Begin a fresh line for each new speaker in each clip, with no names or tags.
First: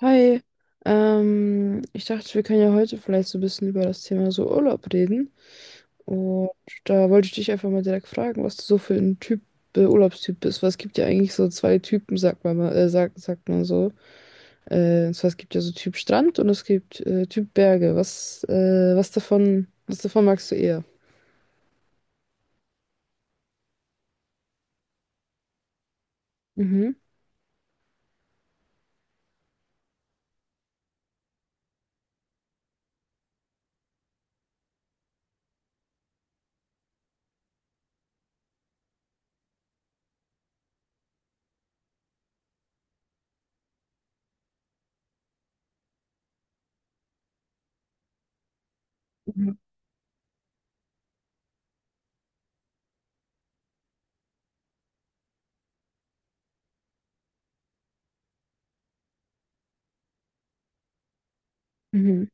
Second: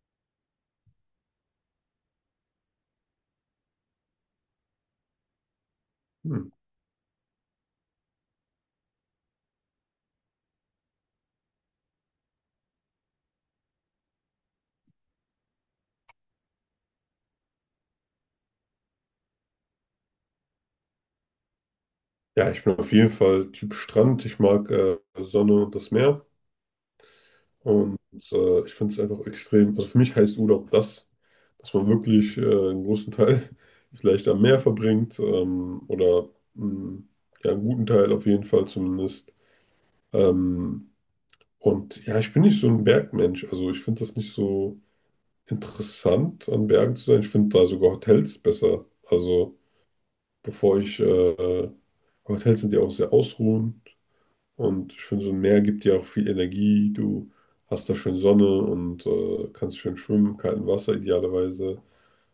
Hi, ich dachte, wir können ja heute vielleicht so ein bisschen über das Thema so Urlaub reden.
Hm.
Und da wollte ich dich einfach mal direkt fragen, was du so für ein Typ, Urlaubstyp bist. Weil es gibt ja eigentlich so zwei Typen, sagt man mal, sagt man so. Und zwar es gibt ja so Typ Strand und es gibt Typ Berge. Was davon magst du eher?
Ja, ich bin auf jeden Fall Typ Strand. Ich mag Sonne und das Meer.
Mhm.
Und ich finde es einfach extrem. Also für mich heißt Urlaub das, dass man wirklich einen großen Teil vielleicht am Meer verbringt, oder mh, ja, einen guten Teil auf jeden Fall zumindest. Ähm, und ja, ich bin nicht so ein Bergmensch. Also ich finde das nicht so interessant, an Bergen zu sein. Ich finde da sogar Hotels besser.
Mhm.
Also bevor ich, äh, Hotels sind ja auch sehr ausruhend. Und ich finde, so ein Meer gibt dir auch viel Energie. Du hast da schön Sonne und kannst schön schwimmen, kalten Wasser idealerweise.
Mhm.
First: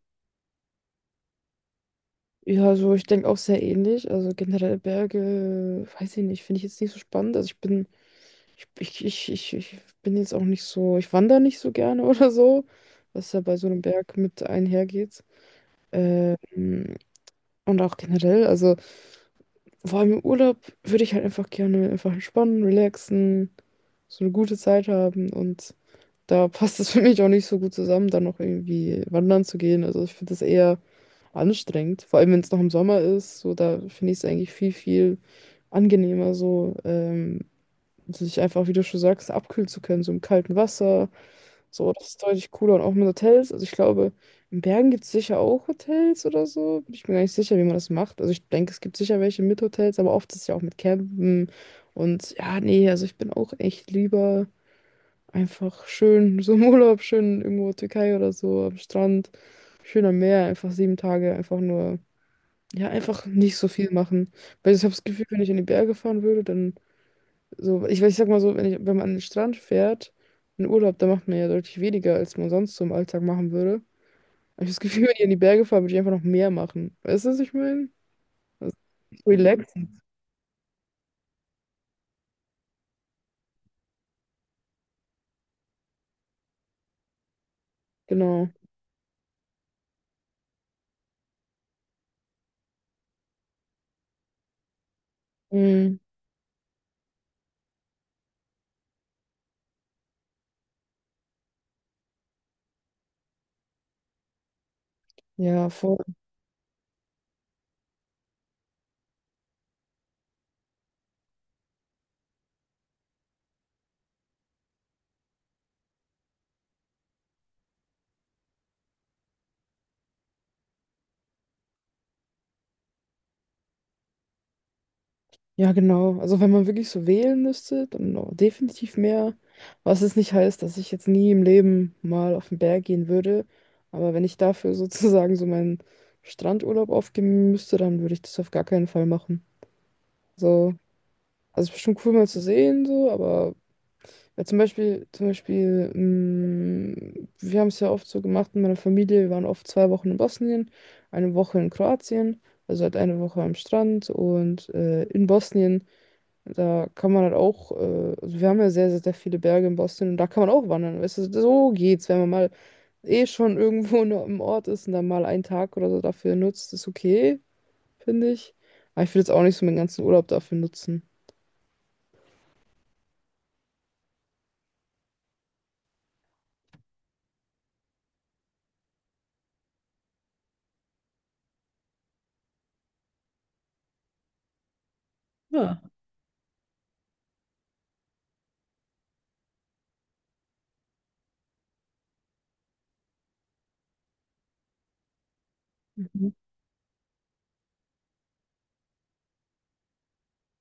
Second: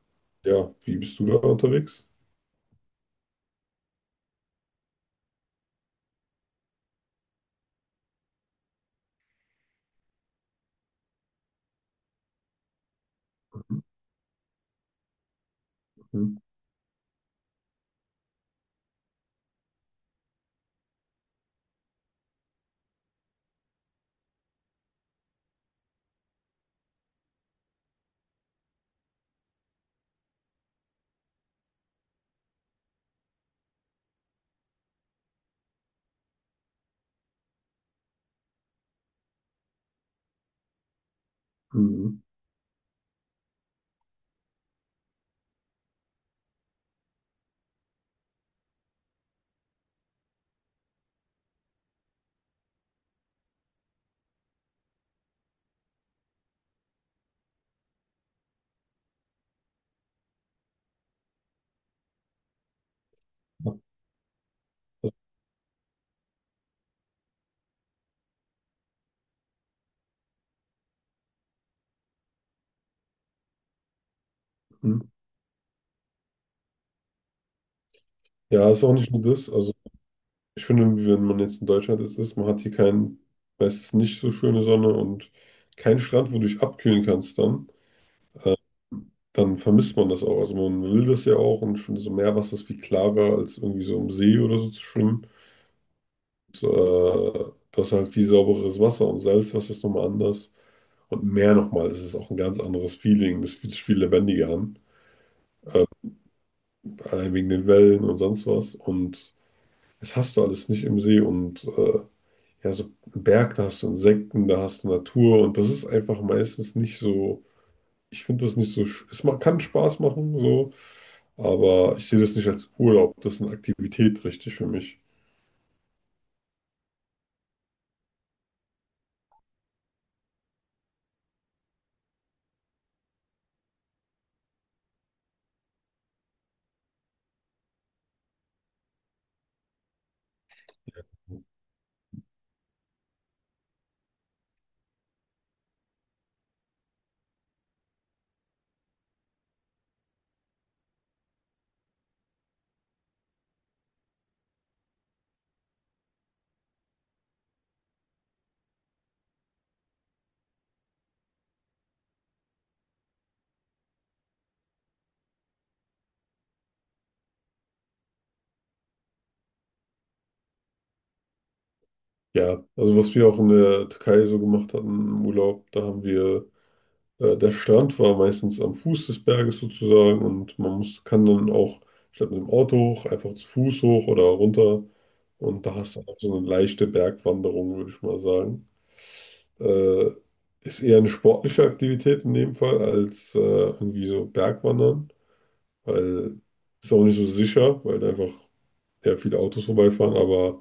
Ja, wie bist du da unterwegs?
Ja, also ich denke auch sehr ähnlich. Also generell Berge, weiß ich nicht, finde ich jetzt nicht so spannend. Ich bin jetzt auch nicht so, ich wandere nicht so gerne oder so, was ja bei so einem Berg mit einhergeht.
Mhm.
Ähm, und auch generell, also vor allem im Urlaub würde ich halt einfach gerne einfach entspannen, relaxen, so eine gute Zeit haben und da passt es für mich auch nicht so gut zusammen, dann noch irgendwie wandern zu gehen. Also ich finde das eher anstrengend, vor allem wenn es noch im Sommer ist, so da finde ich es eigentlich viel, viel angenehmer so. Und sich einfach, wie du schon sagst, abkühlen zu können, so im kalten Wasser. So, das
Mhm.
ist deutlich cooler. Und auch mit Hotels. Also ich glaube, in Bergen gibt es sicher auch Hotels oder so. Bin ich mir gar nicht sicher, wie man das macht. Also ich denke, es gibt sicher welche mit Hotels, aber oft ist es ja auch mit Campen. Und ja, nee, also ich bin auch echt lieber einfach schön, so im Urlaub, schön irgendwo Türkei oder so, am Strand, schön am Meer, einfach 7 Tage, einfach nur, ja, einfach nicht so viel machen. Weil ich habe das Gefühl, wenn ich in die Berge fahren würde, dann so, ich sag mal so, wenn man an den Strand fährt, in Urlaub, da macht man ja deutlich weniger, als man sonst so im Alltag machen würde. Aber ich habe das
Mhm.
Gefühl, wenn ich in die Berge fahre, würde ich einfach noch mehr machen. Weißt du, was ich meine?
Ja,
Also,
ist auch nicht nur das. Also
relaxen,
ich finde, wenn man jetzt in Deutschland ist, ist man hat hier kein, meistens nicht so schöne Sonne und keinen Strand, wo du dich abkühlen kannst dann,
genau.
dann vermisst man das auch. Also man will das ja auch und ich finde, so Meerwasser ist viel klarer als irgendwie so im See oder so zu schwimmen.
Mhm.
Das ist halt viel saubereres Wasser und Salzwasser ist nochmal anders. Und Meer nochmal, das ist auch ein ganz anderes Feeling. Das fühlt sich viel lebendiger an.
Ja, voll.
Allein wegen den Wellen und sonst was. Und das hast du alles nicht im See. Und ja, so einen Berg, da hast du Insekten, da hast du Natur. Und das ist einfach meistens nicht so. Ich finde das nicht so. Kann Spaß machen, so. Aber ich sehe das nicht als Urlaub. Das ist eine Aktivität, richtig, für mich.
Ja, genau. Also wenn man wirklich so wählen müsste, dann noch definitiv mehr. Was es nicht heißt, dass ich jetzt nie im Leben mal auf den Berg gehen würde. Aber wenn ich dafür sozusagen so meinen Strandurlaub aufgeben müsste, dann würde ich das auf gar keinen Fall machen. So. Also bestimmt cool mal zu sehen, so, aber ja, zum Beispiel, wir haben es ja oft so gemacht in meiner Familie, wir waren oft 2 Wochen in Bosnien, eine Woche in Kroatien, also halt eine Woche am Strand und in Bosnien, da kann man halt auch, also wir haben ja sehr, sehr, sehr viele Berge in Bosnien und da kann man auch wandern, weißt du, so geht's, wenn man mal eh schon irgendwo nur im Ort ist und dann mal einen Tag oder so dafür nutzt, ist okay, finde ich. Aber ich will jetzt auch nicht so meinen ganzen Urlaub dafür nutzen.
Ja, also was wir auch in der Türkei so gemacht hatten im Urlaub, da haben wir der Strand war meistens am Fuß des Berges sozusagen und man kann dann auch statt mit dem Auto hoch, einfach zu Fuß hoch oder runter. Und da
Ja.
hast du auch so eine leichte Bergwanderung, würde ich mal sagen. Äh, ist eher eine sportliche Aktivität in dem Fall als irgendwie so Bergwandern, weil ist auch nicht so sicher, weil da einfach ja, viele Autos vorbeifahren, aber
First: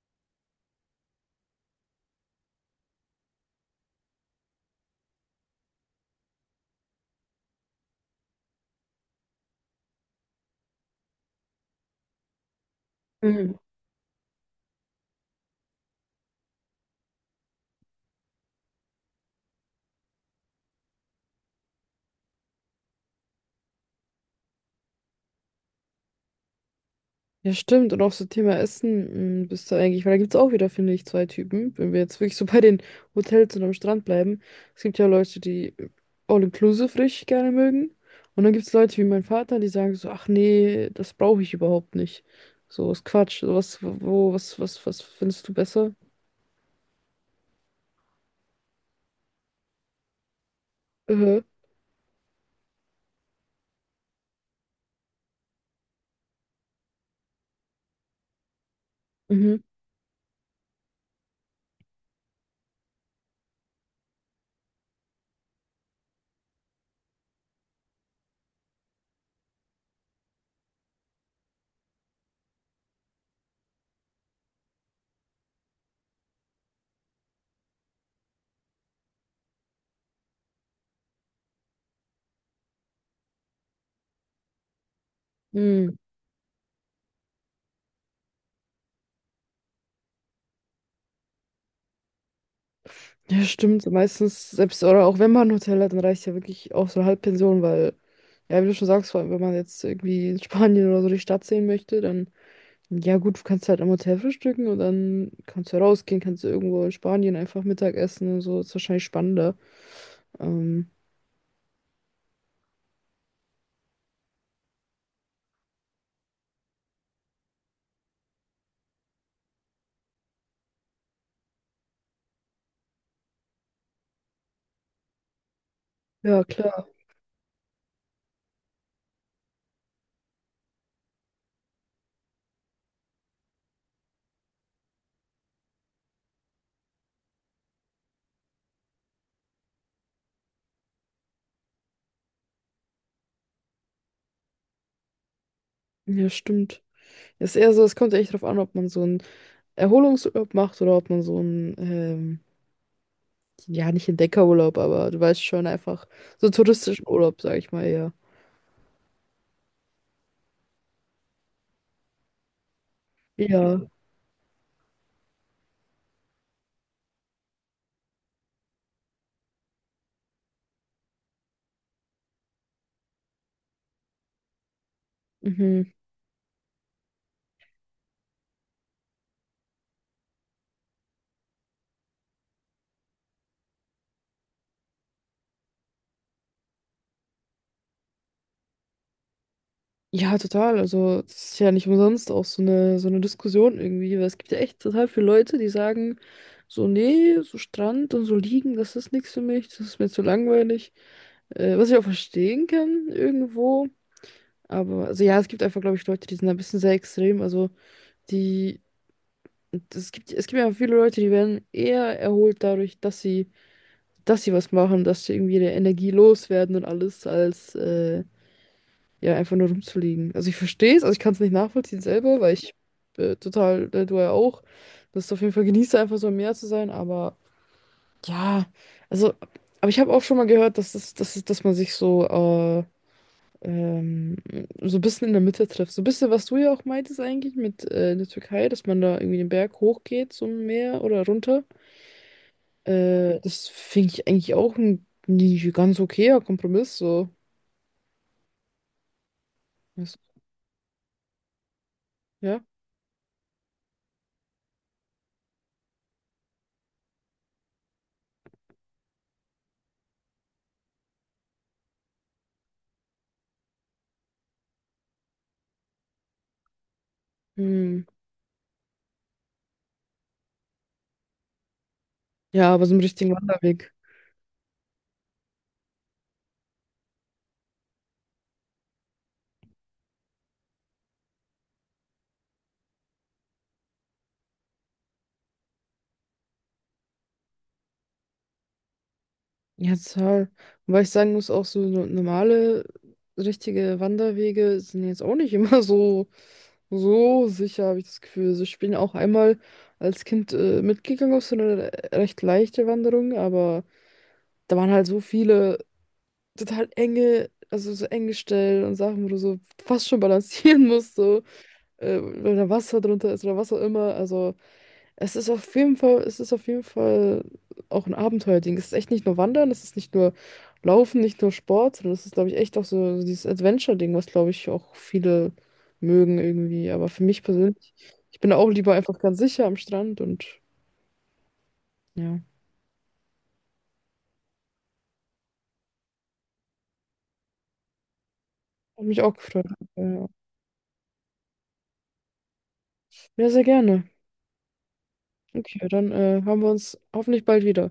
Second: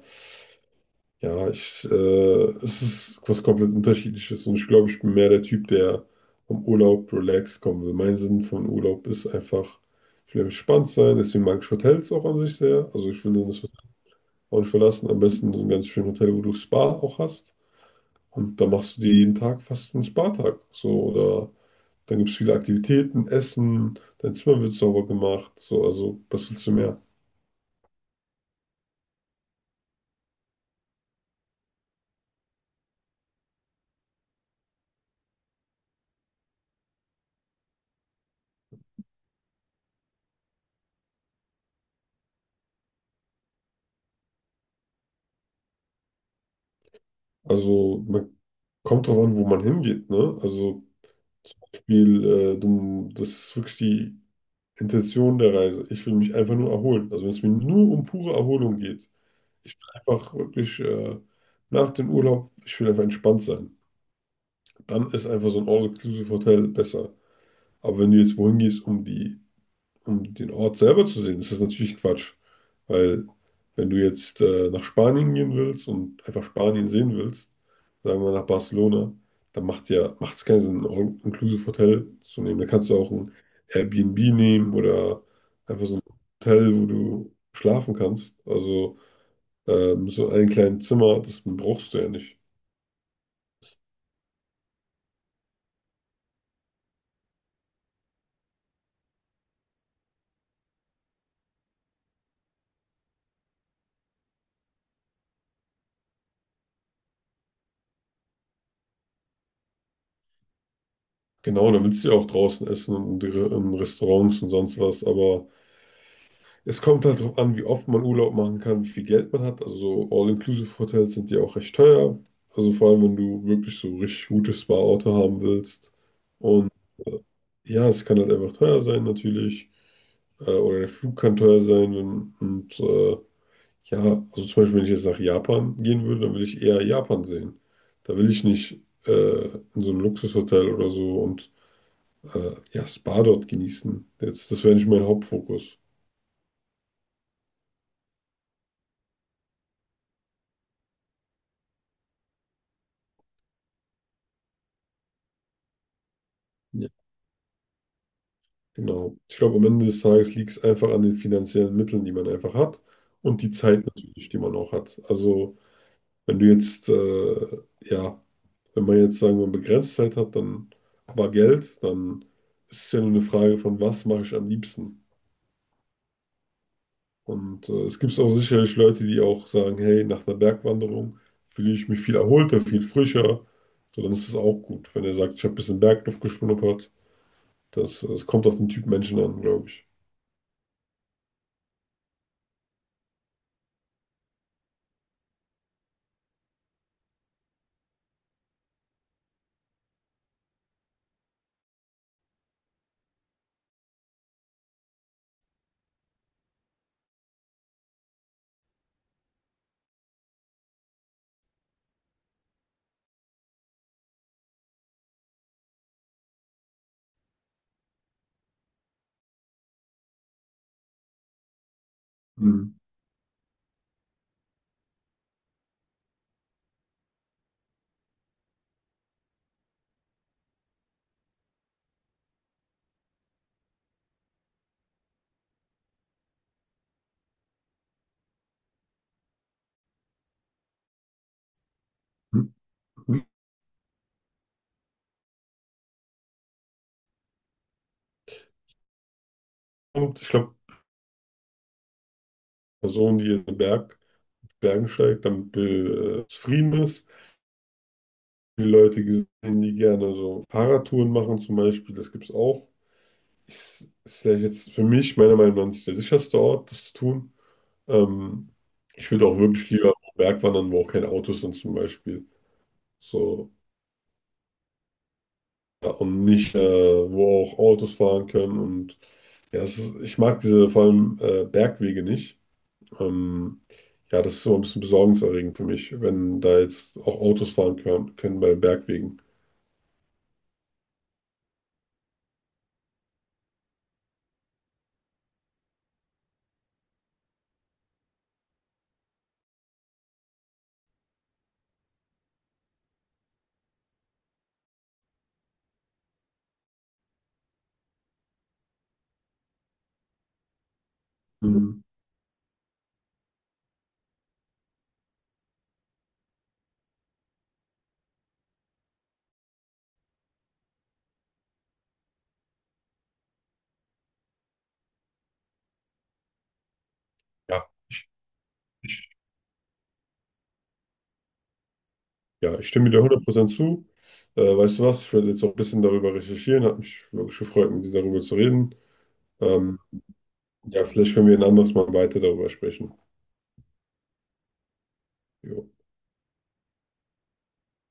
ja, es ist was komplett Unterschiedliches und ich glaube, ich bin mehr der Typ, der vom Urlaub relaxed kommen will. Mein Sinn von Urlaub ist einfach, ich will entspannt sein, deswegen mag ich Hotels auch an sich sehr. Also ich will das Hotel auch nicht verlassen, am besten so ein ganz schönes Hotel, wo du Spa auch hast. Und da machst du dir jeden Tag fast einen Spa-Tag. So, oder dann gibt es viele Aktivitäten, Essen, dein Zimmer wird sauber gemacht. So, also was willst du mehr?
Ja, stimmt. Und auch so Thema Essen, mh, bist du eigentlich, weil da gibt es auch wieder, finde ich, zwei Typen. Wenn wir jetzt wirklich so bei den Hotels und am Strand bleiben. Es gibt ja Leute, die All-Inclusive richtig gerne mögen. Und dann gibt es Leute wie mein Vater, die sagen so, ach nee, das brauche ich überhaupt nicht. So, ist Quatsch. So, was, wo, was, was, was findest du besser?
Also man kommt drauf an, wo man hingeht, ne? Also
Mhm.
Das ist wirklich die Intention der Reise. Ich will mich einfach nur erholen. Also wenn es mir nur um pure Erholung geht,
Mhm.
ich will einfach wirklich nach dem Urlaub, ich will einfach entspannt sein. Dann ist einfach so ein All-Inclusive-Hotel besser. Aber wenn du jetzt wohin gehst, um die um den Ort selber zu sehen, ist das natürlich Quatsch. Weil wenn du jetzt nach Spanien gehen willst und einfach Spanien sehen willst, sagen wir nach Barcelona, dann macht es keinen Sinn, ein All-Inclusive-Hotel zu nehmen. Da kannst du auch ein Airbnb nehmen oder einfach so
Mhm.
ein Hotel, wo du schlafen kannst. Also so ein kleines Zimmer, das brauchst du ja nicht.
Ja, stimmt. So, meistens, selbst oder auch wenn man ein Hotel hat, dann reicht ja wirklich auch so eine Halbpension, weil, ja, wie du schon sagst, vor allem, wenn man jetzt irgendwie in Spanien oder so die Stadt sehen möchte, dann ja gut, du kannst halt am Hotel frühstücken und dann kannst du rausgehen, kannst du irgendwo in Spanien einfach Mittag essen und so. Ist wahrscheinlich spannender. Ähm,
Genau, dann willst du ja auch draußen essen und in Restaurants und sonst was, aber es kommt halt darauf an, wie oft man Urlaub machen kann, wie viel Geld man hat. Also so All-Inclusive-Hotels sind ja auch recht teuer. Also vor allem, wenn du wirklich so richtig gutes Spa-Auto haben willst.
ja,
Und
klar.
äh, ja, es kann halt einfach teuer sein natürlich. Oder der Flug kann teuer sein. Ja, also zum Beispiel, wenn ich jetzt nach Japan gehen würde, dann will ich eher Japan sehen. Da will ich nicht in so einem Luxushotel oder so und ja, Spa dort genießen. Jetzt, das wäre nicht mein Hauptfokus.
Ja, stimmt. Ist eher so, es kommt echt drauf an, ob man so einen Erholungsurlaub macht oder ob man so einen, ja, nicht Entdeckerurlaub, aber du weißt schon, einfach so touristischen Urlaub, sag ich mal, ja.
Genau. Ich glaube, am Ende des Tages liegt es einfach an den finanziellen Mitteln, die man einfach hat und die
Ja.
Zeit natürlich, die man auch hat. Also, wenn du jetzt, äh, ja, wenn man jetzt sagen wir begrenzt Zeit hat, dann aber Geld, dann ist es ja nur eine Frage von, was mache ich am liebsten?
Mhm.
Und es gibt auch sicherlich Leute, die auch sagen, hey, nach einer Bergwanderung fühle ich mich viel erholter, viel frischer. So, dann ist es auch gut. Wenn er sagt, ich habe ein bisschen Bergluft geschnuppert, das kommt auf den Typ Menschen an, glaube ich.
Ja, total. Also, das ist ja nicht umsonst auch so eine Diskussion irgendwie, weil es gibt ja echt total viele Leute, die sagen, so, nee, so Strand und so liegen, das ist nichts für mich, das ist mir zu langweilig. Was ich auch verstehen kann irgendwo. Aber, also ja, es gibt einfach, glaube ich, Leute, die sind ein bisschen sehr extrem. Also, die, es gibt ja viele Leute, die werden eher erholt dadurch, dass sie was machen, dass sie irgendwie ihre Energie loswerden und alles, als, ja, einfach nur rumzuliegen. Also ich verstehe es, also ich kann es nicht nachvollziehen selber, weil ich
Mhm.
total, du ja auch, das auf jeden Fall genieße einfach so im Meer zu sein, aber ja, also, aber ich habe auch schon mal gehört, dass das, dass, es- dass man sich so, ähm, so ein bisschen in der Mitte trifft. So ein bisschen, was du ja auch meintest eigentlich mit in der Türkei, dass man da irgendwie den Berg hochgeht zum Meer oder runter. Das finde ich eigentlich auch ein ganz okayer Kompromiss, so. Weißt
Und ich glaube,
du? Ja.
Person, die in Bergen steigt, damit zufrieden ist. Die Leute gesehen, die gerne so Fahrradtouren machen, zum Beispiel, das gibt es auch. Ist vielleicht jetzt für mich, meiner Meinung nach, nicht der sicherste Ort, das zu tun.
Hm.
Ähm, Ich würde auch wirklich lieber auf Berg wandern, wo auch keine Autos sind, zum Beispiel.
Ja, aber so einen richtigen
So,
Wanderweg.
ja, und nicht, wo auch Autos fahren können. Und ja, es ist, ich mag diese vor allem Bergwege nicht. Ähm, ja, das ist so ein bisschen besorgniserregend für mich, wenn da jetzt auch Autos fahren können bei Bergwegen.
Ja, total. Und weil ich sagen muss, auch so normale, richtige Wanderwege sind jetzt auch nicht immer so, sicher, habe ich das Gefühl. Also ich bin auch einmal als Kind mitgegangen auf so eine recht leichte Wanderung, aber da waren halt so viele total enge, also so enge Stellen und Sachen, wo du so fast schon balancieren musst, so,
Mhm.
wenn da Wasser drunter ist oder was auch immer. Also. Es ist auf jeden Fall, es ist auf jeden Fall auch ein Abenteuerding. Es ist echt nicht nur Wandern, es ist nicht nur Laufen, nicht nur Sport, sondern es ist, glaube ich, echt auch so dieses Adventure-Ding, was, glaube ich, auch viele mögen irgendwie. Aber für mich
Ja,
persönlich, ich bin da auch lieber einfach ganz sicher am Strand und ja,
ja, ich stimme dir 100% zu. Weißt du was? Ich werde jetzt auch ein bisschen darüber recherchieren. Hat mich wirklich gefreut, mit dir darüber zu reden.
hat mich auch gefreut.
Ähm,
Ja, ja,
ja, vielleicht können wir ein anderes Mal weiter darüber sprechen.
ja, sehr gerne.
Jo.
Okay, dann haben wir uns hoffentlich bald wieder.